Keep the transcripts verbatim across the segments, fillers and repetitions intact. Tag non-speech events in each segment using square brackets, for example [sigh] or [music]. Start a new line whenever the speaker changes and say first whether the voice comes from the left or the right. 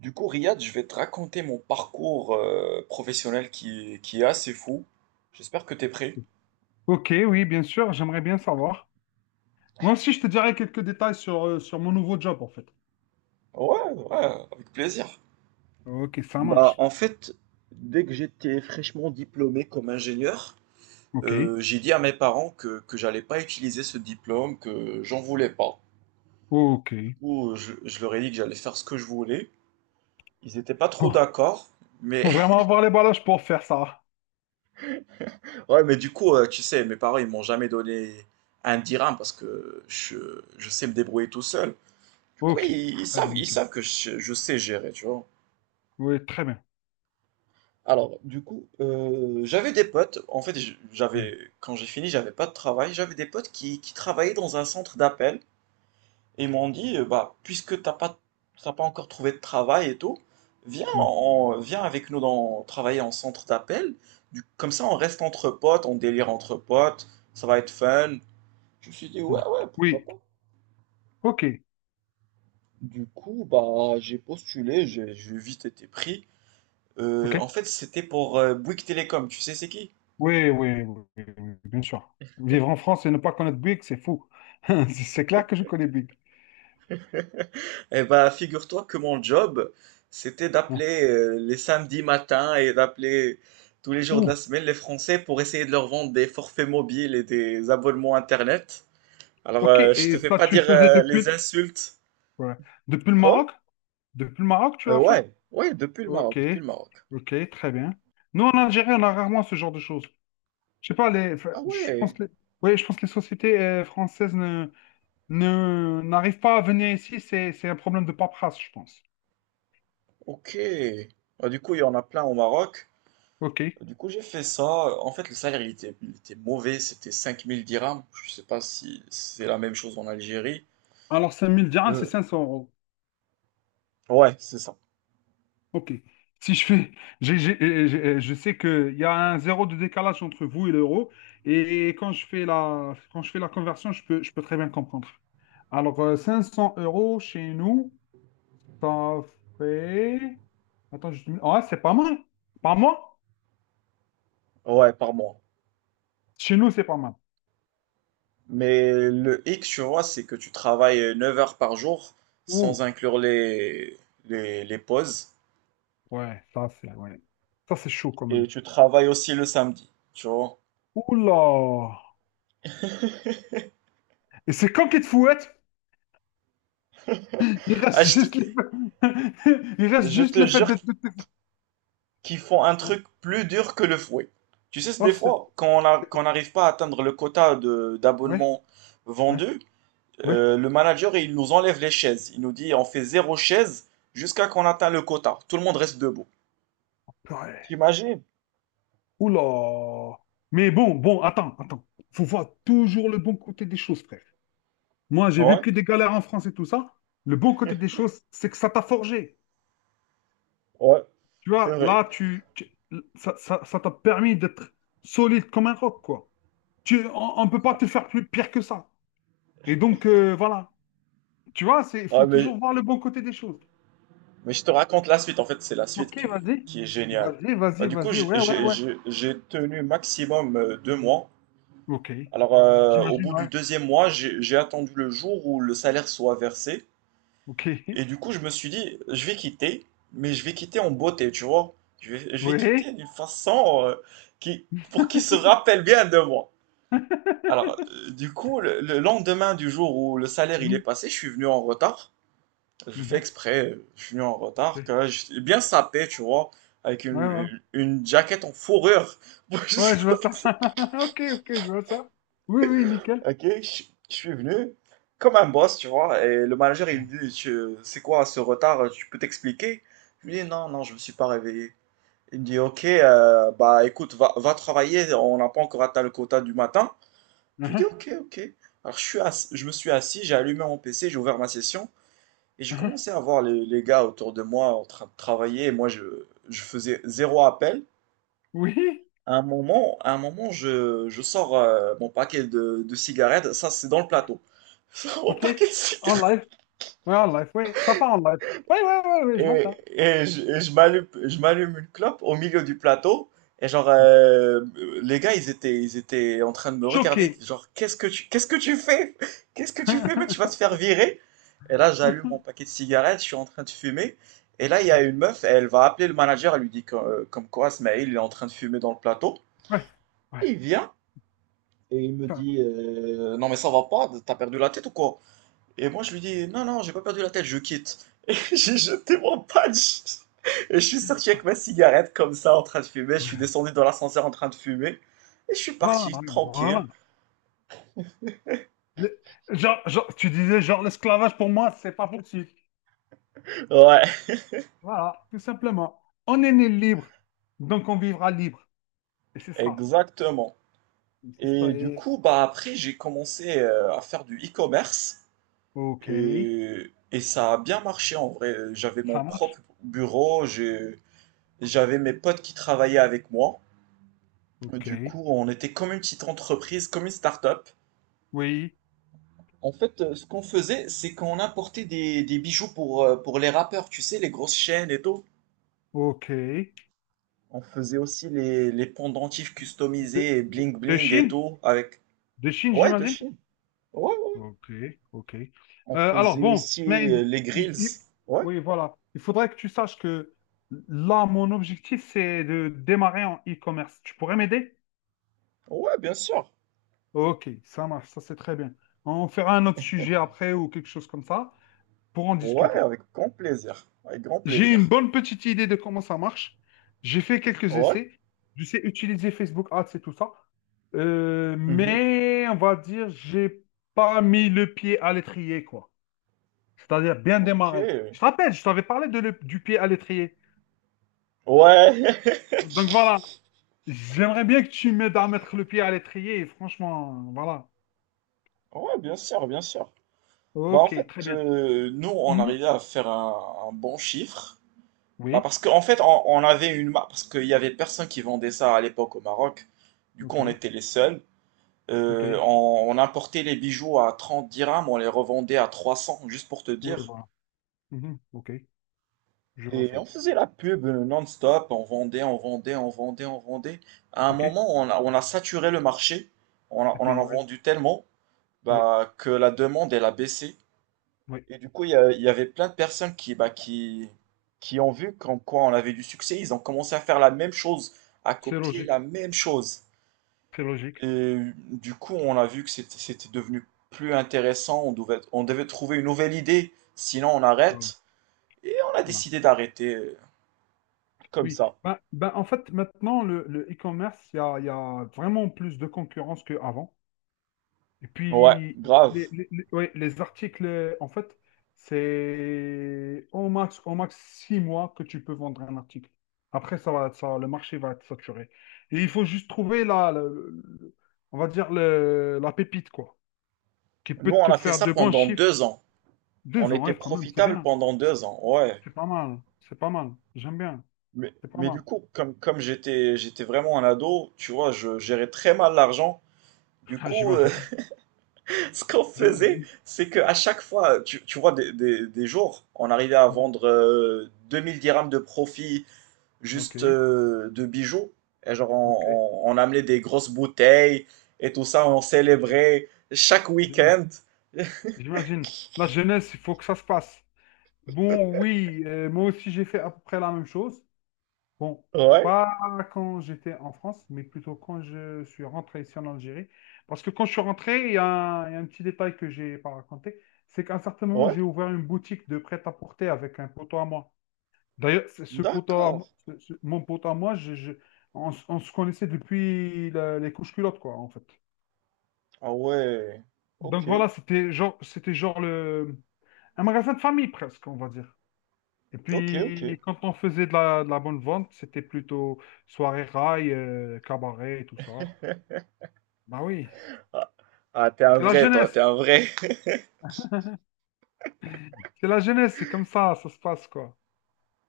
right: Du coup, Riyad, je vais te raconter mon parcours euh, professionnel qui, qui est assez fou. J'espère que t'es prêt.
left: Ok, oui, bien sûr, j'aimerais bien savoir. Moi aussi, je te dirai quelques détails sur, euh, sur mon nouveau job, en fait.
right: Ouais, ouais, avec plaisir.
left: Ok, ça
right: Bah,
left: marche.
right: en fait, dès que j'étais fraîchement diplômé comme ingénieur,
left: Ok,
right: euh, j'ai dit à mes parents que, que j'allais pas utiliser ce diplôme, que j'en voulais pas.
left: ok.
right: Du coup, je, je leur ai dit que j'allais faire ce que je voulais. Ils étaient pas trop
left: Bon,
right: d'accord, mais
left: faut vraiment avoir les ballages pour faire ça.
right: [laughs] ouais, mais du coup, euh, tu sais, mes parents, ils m'ont jamais donné un dirham parce que je, je sais me débrouiller tout seul. Du coup,
left: Ok,
right: ils, ils
left: très bien,
right: savent, ils
left: nickel.
right: savent que je, je sais gérer, tu vois.
left: Oui, très bien.
right: Alors, du coup, euh, j'avais des potes. En fait, j-
left: Mm,
right: j'avais, quand j'ai fini, j'avais pas de travail. J'avais des potes qui, qui travaillaient dans un centre d'appel. Et ils m'ont dit, euh, bah, puisque t'as pas, t'as pas encore trouvé de travail et tout, viens,
left: mm,
right: en- viens avec nous dans, travailler en centre d'appel. Du- Comme ça, on reste entre potes, on délire entre potes. Ça va être fun. Je me suis dit,
left: mm.
right: ouais, ouais, pourquoi
left: Oui,
right: pas.
left: ok,
right: Du coup, bah, j'ai postulé, j'ai j'ai vite été pris. Euh,
left: ok.
right: en fait, c'était pour euh, Bouygues Télécom, tu sais c'est qui?
left: Oui, oui, oui, oui, oui, bien sûr. Vivre en France et ne pas connaître Big, c'est fou. [laughs] C'est c'est clair que je connais Big.
right: Eh ben, figure-toi que mon job, c'était
left: Hein.
right: d'appeler euh, les samedis matins et d'appeler tous les jours de la
left: Ouh,
right: semaine les Français pour essayer de leur vendre des forfaits mobiles et des abonnements Internet. Alors,
left: ok,
right: euh, je te
left: et
right: fais
left: ça,
right: pas
left: tu le
right: dire
left: faisais
right: euh,
left: depuis,
right: les insultes.
left: ouais. Depuis le
right: Quoi?
left: Maroc? Depuis le Maroc, tu
right: Euh,
left: l'as fait?
right: ouais, ouais, depuis le
left: Ok,
right: Maroc, depuis le Maroc.
left: ok, très bien. Nous, en Algérie, on a rarement ce genre de choses. Je sais pas, les, enfin,
right: Ah
left: je pense
right: ouais,
left: que les, ouais, je pense que les sociétés euh, françaises ne, ne, n'arrivent pas à venir ici. C'est, c'est un problème de paperasse, je pense.
right: ok. Ah, du coup, il y en a plein au Maroc.
left: Ok.
right: Du coup, j'ai fait ça. En fait, le salaire, il était, il était mauvais. C'était cinq mille dirhams. Je sais pas si c'est la même chose en Algérie.
left: Alors, cinq mille dirhams, c'est
right: Euh,
left: cinq cents euros.
right: ouais, c'est ça.
left: Ok. Si je fais, [laughs] j'ai- j'ai- euh, j'ai- euh, je sais qu'il y a un zéro de décalage entre vous et l'euro. Et quand je fais la, quand je fais la conversion, je peux, je peux très bien comprendre. Alors, euh, cinq cents euros chez nous. Ça fait. Attends, je... ouais, c'est pas mal. Pas mal.
right: Ouais, par mois.
left: Chez nous, c'est pas mal.
right: Mais le hic, tu vois, c'est que tu travailles neuf heures par jour
left: Ouh,
right: sans inclure les, les, les pauses.
left: ouais, ça, c'est ouais. Ça, c'est chaud quand
right: Et
left: même.
right: tu travailles aussi le samedi, tu vois.
left: Oula! Et c'est quand qu'il te fouette? Il
right: Ah,
left: reste
right: je te,
left: juste les... [laughs] Il reste
right: je
left: juste
right: te
left: le fait
right: jure
left: de... de- de-
right: qu'ils font un truc plus dur que le fouet. Tu sais, c'est
left: Oh,
right: des
left: c'est...
right: fois, quand on a,
left: c'est-
right: quand on n'arrive pas à atteindre le quota de
left: Ouais,
right: d'abonnements
left: ouais,
right: vendus.
left: ouais.
right: Euh, le manager, il nous enlève les chaises. Il nous dit, on fait zéro chaise jusqu'à qu'on atteint le quota. Tout le monde reste debout.
left: Ouais.
right: T'imagines?
left: Oula! Mais bon, bon, attends, attends. Faut voir toujours le bon côté des choses, frère. Moi, j'ai vu
right: Ouais,
left: que des galères en France et tout ça. Le bon côté des choses, c'est que ça t'a forgé.
right: ouais,
left: Tu
right: c'est
left: vois,
right: vrai.
left: là, tu, tu- ça, ça- ça t'a permis d'être solide comme un roc, quoi. Tu, on ne peut pas
right: Non.
left: te faire plus pire que ça. Et donc, euh, voilà. Tu vois, c'est, il faut
right: Ah, mais,
left: toujours voir le bon côté des choses.
right: mais je te raconte la suite. En fait, c'est la suite
left: Ok,
right: qui, est-
left: vas-y.
right: qui est géniale.
left: Vas-y,
right: Bah,
left: vas-y,
right: du coup,
left: vas-y.
right: j'ai
left: Ouais, ouais,
right: j'ai-
left: ouais.
right: j'ai- j'ai tenu maximum euh, deux mois.
left: Ok.
right: Alors, euh, au
left: J'imagine,
right: bout du
left: ouais.
right: deuxième mois, j'ai j'ai attendu le jour où le salaire soit versé.
left: Ok. [laughs]
right: Et du coup, je me suis dit, je vais quitter, mais je vais quitter en beauté, tu vois. Je vais, je vais
left: Oui.
right: quitter d'une façon euh, qui, pour qu'ils se rappelle bien de moi. Alors, euh, du coup, le, le lendemain du jour où le salaire il est
left: Mhm,
right: passé, je suis venu en retard. Je fais
left: mhm,
right: exprès, euh, je suis venu en retard,
left: ok.
right: que j'étais bien sapé, tu vois, avec
left: Ouais, ouais.
right: une, une jaquette en fourrure. [laughs] Moi, je
left: Ouais, je vois ça. [laughs] Ok, ok, je vois ça. Oui, oui, nickel.
right: Ok, je je suis venu comme un boss, tu vois, et le manager il me dit, Tu- c'est quoi ce retard, tu peux t'expliquer? Je lui dis, non, non, je me suis pas réveillé. Il me dit, ok, euh, bah écoute, va, va travailler, on n'a pas encore atteint le quota du matin. Je lui dis,
left: Mhm,
right: ok, ok. Alors je suis ass- je me suis assis, j'ai allumé mon P C, j'ai ouvert ma session, et j'ai
left: mhm.
right: commencé à voir les, les, gars autour de moi en train de travailler, et moi je, je faisais zéro appel.
left: Oui,
right: À un moment, à un moment, je, je sors euh, mon paquet de, de cigarettes. Ça, c'est dans le plateau. [laughs] Je sors Mon
left: ok.
right: paquet de
left: En
right: cigarettes.
left: live. Ouais, en live, oui, ça part en live. Oui, oui, oui, oui, je vois
right: Et,
left: ça.
right: et je, et je m'allume, je m'allume une clope au milieu du plateau. Et genre, euh, les gars, ils étaient, ils étaient en train de me
left: Choqué.
right: regarder. Genre, qu'est-ce que tu, qu'est-ce que tu fais? Qu'est-ce que tu fais, mec? Tu vas te
left: [laughs]
right: faire virer. Et là, j'allume mon paquet de cigarettes. Je suis en train de fumer. Et là, il y a une meuf. Elle va appeler le manager. Elle lui dit que- euh, comme quoi, Smaïl, il est en train de fumer dans le plateau.
left: Ouais, ouais,
right: Et il vient. Et il me
left: ouais.
right: dit, euh, non mais ça va pas, t'as perdu la tête ou quoi? Et moi je lui dis, non non, j'ai pas perdu la tête, je quitte. [laughs] J'ai jeté mon patch et je suis sorti avec ma cigarette comme ça en train de fumer. Je suis descendu dans l'ascenseur en train de fumer et je suis
left: Voilà,
right: parti tranquille.
left: voilà. Le- genre, genre, tu disais, genre, l'esclavage pour moi, c'est pas possible.
right: Ouais,
left: Voilà, tout simplement. On est né libre, donc on vivra libre. Et c'est ça.
right: exactement.
left: C'est ça.
right: Et du
left: Et...
right: coup, bah après j'ai commencé euh, à faire du e-commerce
left: Ok,
right: et, et ça a bien marché en vrai. J'avais mon
left: ça marche.
right: propre bureau, j'ai- j'avais mes potes qui travaillaient avec moi. Euh,
left: Ok,
right: Du coup, on était comme une petite entreprise, comme une start-up.
left: oui,
right: En fait, euh, ce qu'on faisait, c'est qu'on importait des, des bijoux pour, euh, pour les rappeurs, tu sais, les grosses chaînes et tout.
left: ok. De,
right: On faisait aussi les, les pendentifs customisés et
left: de,
right: bling
left: de
right: bling et
left: Chine?
right: tout avec.
left: De Chine,
right: Ouais, de
left: j'imagine?
right: Chine. Ouais, ouais.
left: Ok, ok. Euh,
right: On
left: alors
right: faisait
left: bon, mais
right: aussi euh,
left: il-
right: les
left: il- il-
right: grills. Ouais,
left: oui, voilà. Il faudrait que tu saches que là, mon objectif, c'est de démarrer en e-commerce. Tu pourrais m'aider?
right: ouais, bien sûr.
left: Ok, ça marche, ça c'est très bien. On fera un autre sujet après ou quelque chose comme ça pour en
right: Ouais,
left: discuter.
right: avec grand plaisir. Avec grand
left: J'ai une
right: plaisir.
left: bonne petite idée de comment ça marche. J'ai fait quelques
right: Ouais.
left: essais. Je sais utiliser Facebook Ads et tout ça. Euh,
right: Mhm.
left: mais on va dire, j'ai pas mis le pied à l'étrier, quoi. C'est-à-dire bien
right: Ok.
left: démarrer. Je te rappelle, je t'avais parlé de le- du pied à l'étrier.
right: Ouais. [laughs]
left: Donc voilà, j'aimerais bien que tu m'aides à mettre le pied à l'étrier, et franchement, voilà.
right: Ouais, bien sûr, bien sûr. Bah en
left: Ok, très
right: fait,
left: bien.
right: euh, nous, on
left: Mhm.
right: arrivait à faire un, un bon chiffre. Bah
left: Oui,
right: parce qu'en fait, on, on avait une marque, parce qu'il y avait personne qui vendait ça à l'époque au Maroc. Du coup,
left: ok,
right: on était les seuls.
left: ok,
right: Euh, on, on importait les bijoux à trente dirhams, on les revendait à trois cents, juste pour te
left: oui,
right: dire.
left: voilà. Mhm, ok, je vois
right: Et
left: ça.
right: on faisait la pub euh, non-stop, on vendait, on vendait, on vendait, on vendait. À un
left: Ok, et
right: moment, on a, on a saturé le marché, on, a- on en
left: puis,
right: a
left: oui,
right: vendu tellement
left: oui,
right: bah, que la demande, elle a baissé.
left: oui,
right: Et du coup, il y, a- il y avait plein de personnes qui, bah, qui, qui ont vu qu'en quoi on avait du succès. Ils ont commencé à faire la même chose, à
left: c'est
right: copier
left: logique,
right: la même chose.
left: c'est logique.
right: Et du coup, on a vu que c'était c'était devenu plus intéressant. On devait, on devait trouver une nouvelle idée. Sinon, on
left: Voilà,
right: arrête. Et on a
left: voilà.
right: décidé d'arrêter euh, comme
left: Oui,
right: ça.
left: ben, ben, en fait, maintenant, le, le e-commerce, il y a, il y a vraiment plus de concurrence qu'avant. Et
right: Ouais,
left: puis, les,
right: grave.
left: les- les- ouais, les articles, euh, en fait, c'est au max, au max six mois que tu peux vendre un article. Après, ça va, ça, le marché va être saturé. Et il faut juste trouver la, le- le- on va dire le- la pépite, quoi, qui peut
right: Nous, on
left: te
right: a fait
left: faire
right: ça
left: de bons
right: pendant
left: chiffres.
right: deux ans. On
left: Deux ans,
right: était
left: ouais, quand même, c'est
right: profitable
left: bien.
right: pendant deux ans. Ouais.
left: C'est pas mal. C'est pas mal. J'aime bien.
right: Mais,
left: C'est pas
right: mais du
left: mal.
right: coup, comme, comme j'étais, j'étais vraiment un ado, tu vois, je gérais très mal l'argent.
left: [laughs]
right: Du
left: Ah,
right: coup, euh,
left: j'imagine.
right: [laughs] ce qu'on faisait,
left: J'imagine.
right: c'est qu'à chaque fois, tu, tu vois, des, des- des jours, on arrivait à vendre euh, deux mille dirhams de profit
left: Ok.
right: juste euh, de bijoux. Et genre,
left: Ok.
right: on, on- on amenait des grosses bouteilles et tout ça, on
left: J'imagine.
right: célébrait chaque
left: J'imagine.
right: week-end. [laughs]
left: J'imagine. La jeunesse, il faut que ça se passe. Bon, oui, euh, moi aussi j'ai fait à peu près la même chose. Bon,
right: Ouais,
left: pas quand j'étais en France, mais plutôt quand je suis rentré ici en Algérie. Parce que quand je suis rentré, il y a un, il y a un petit détail que j'ai pas raconté, c'est qu'à un certain moment,
right: ouais,
left: j'ai ouvert une boutique de prêt-à-porter avec un poteau à moi. D'ailleurs, c'est ce poteau à
right: d'accord.
left: moi, ce- ce- mon poteau à moi, je, je- on, s- on se connaissait depuis la- les couches culottes, quoi, en fait.
right: Ah ouais,
left: Donc
right: ok,
left: voilà, c'était genre, c'était genre le, un magasin de famille presque, on va dire. Et
right: ok, ok.
left: puis, quand on faisait de la, de la bonne vente, c'était plutôt soirée rail, euh, cabaret et tout ça. Bah oui,
right: Ah, ah, t'es un
left: c'est la
right: vrai, toi, t'es
left: jeunesse.
right: un vrai.
left: C'est la jeunesse, c'est comme ça, ça se passe, quoi.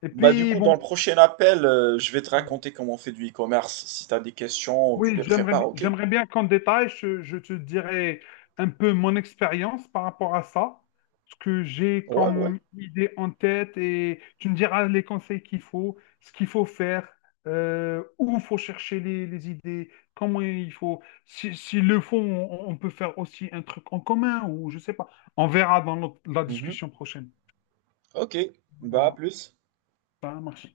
left: Et
right: Bah du
left: puis,
right: coup,
left: bon.
right: dans le prochain appel, euh, je vais te raconter comment on fait du e-commerce. Si t'as des questions, tu
left: Oui,
right: les
left: j'aimerais,
right: prépares,
left: bi-
right: ok?
left: j'aimerais bien qu'en détail, je, je te dirais un peu mon expérience par rapport à ça, ce que j'ai
right: Ouais, ouais.
left: comme idée en tête et tu me diras les conseils qu'il faut, ce qu'il faut faire, euh, où il faut chercher les, les idées, comment il faut. Si, s'ils le font, on, on peut faire aussi un truc en commun ou je sais pas. On verra dans notre- la
right: Mhm.
left: discussion prochaine.
right: Ok. Bah à
left: Voilà,
right: plus.
left: ça marche.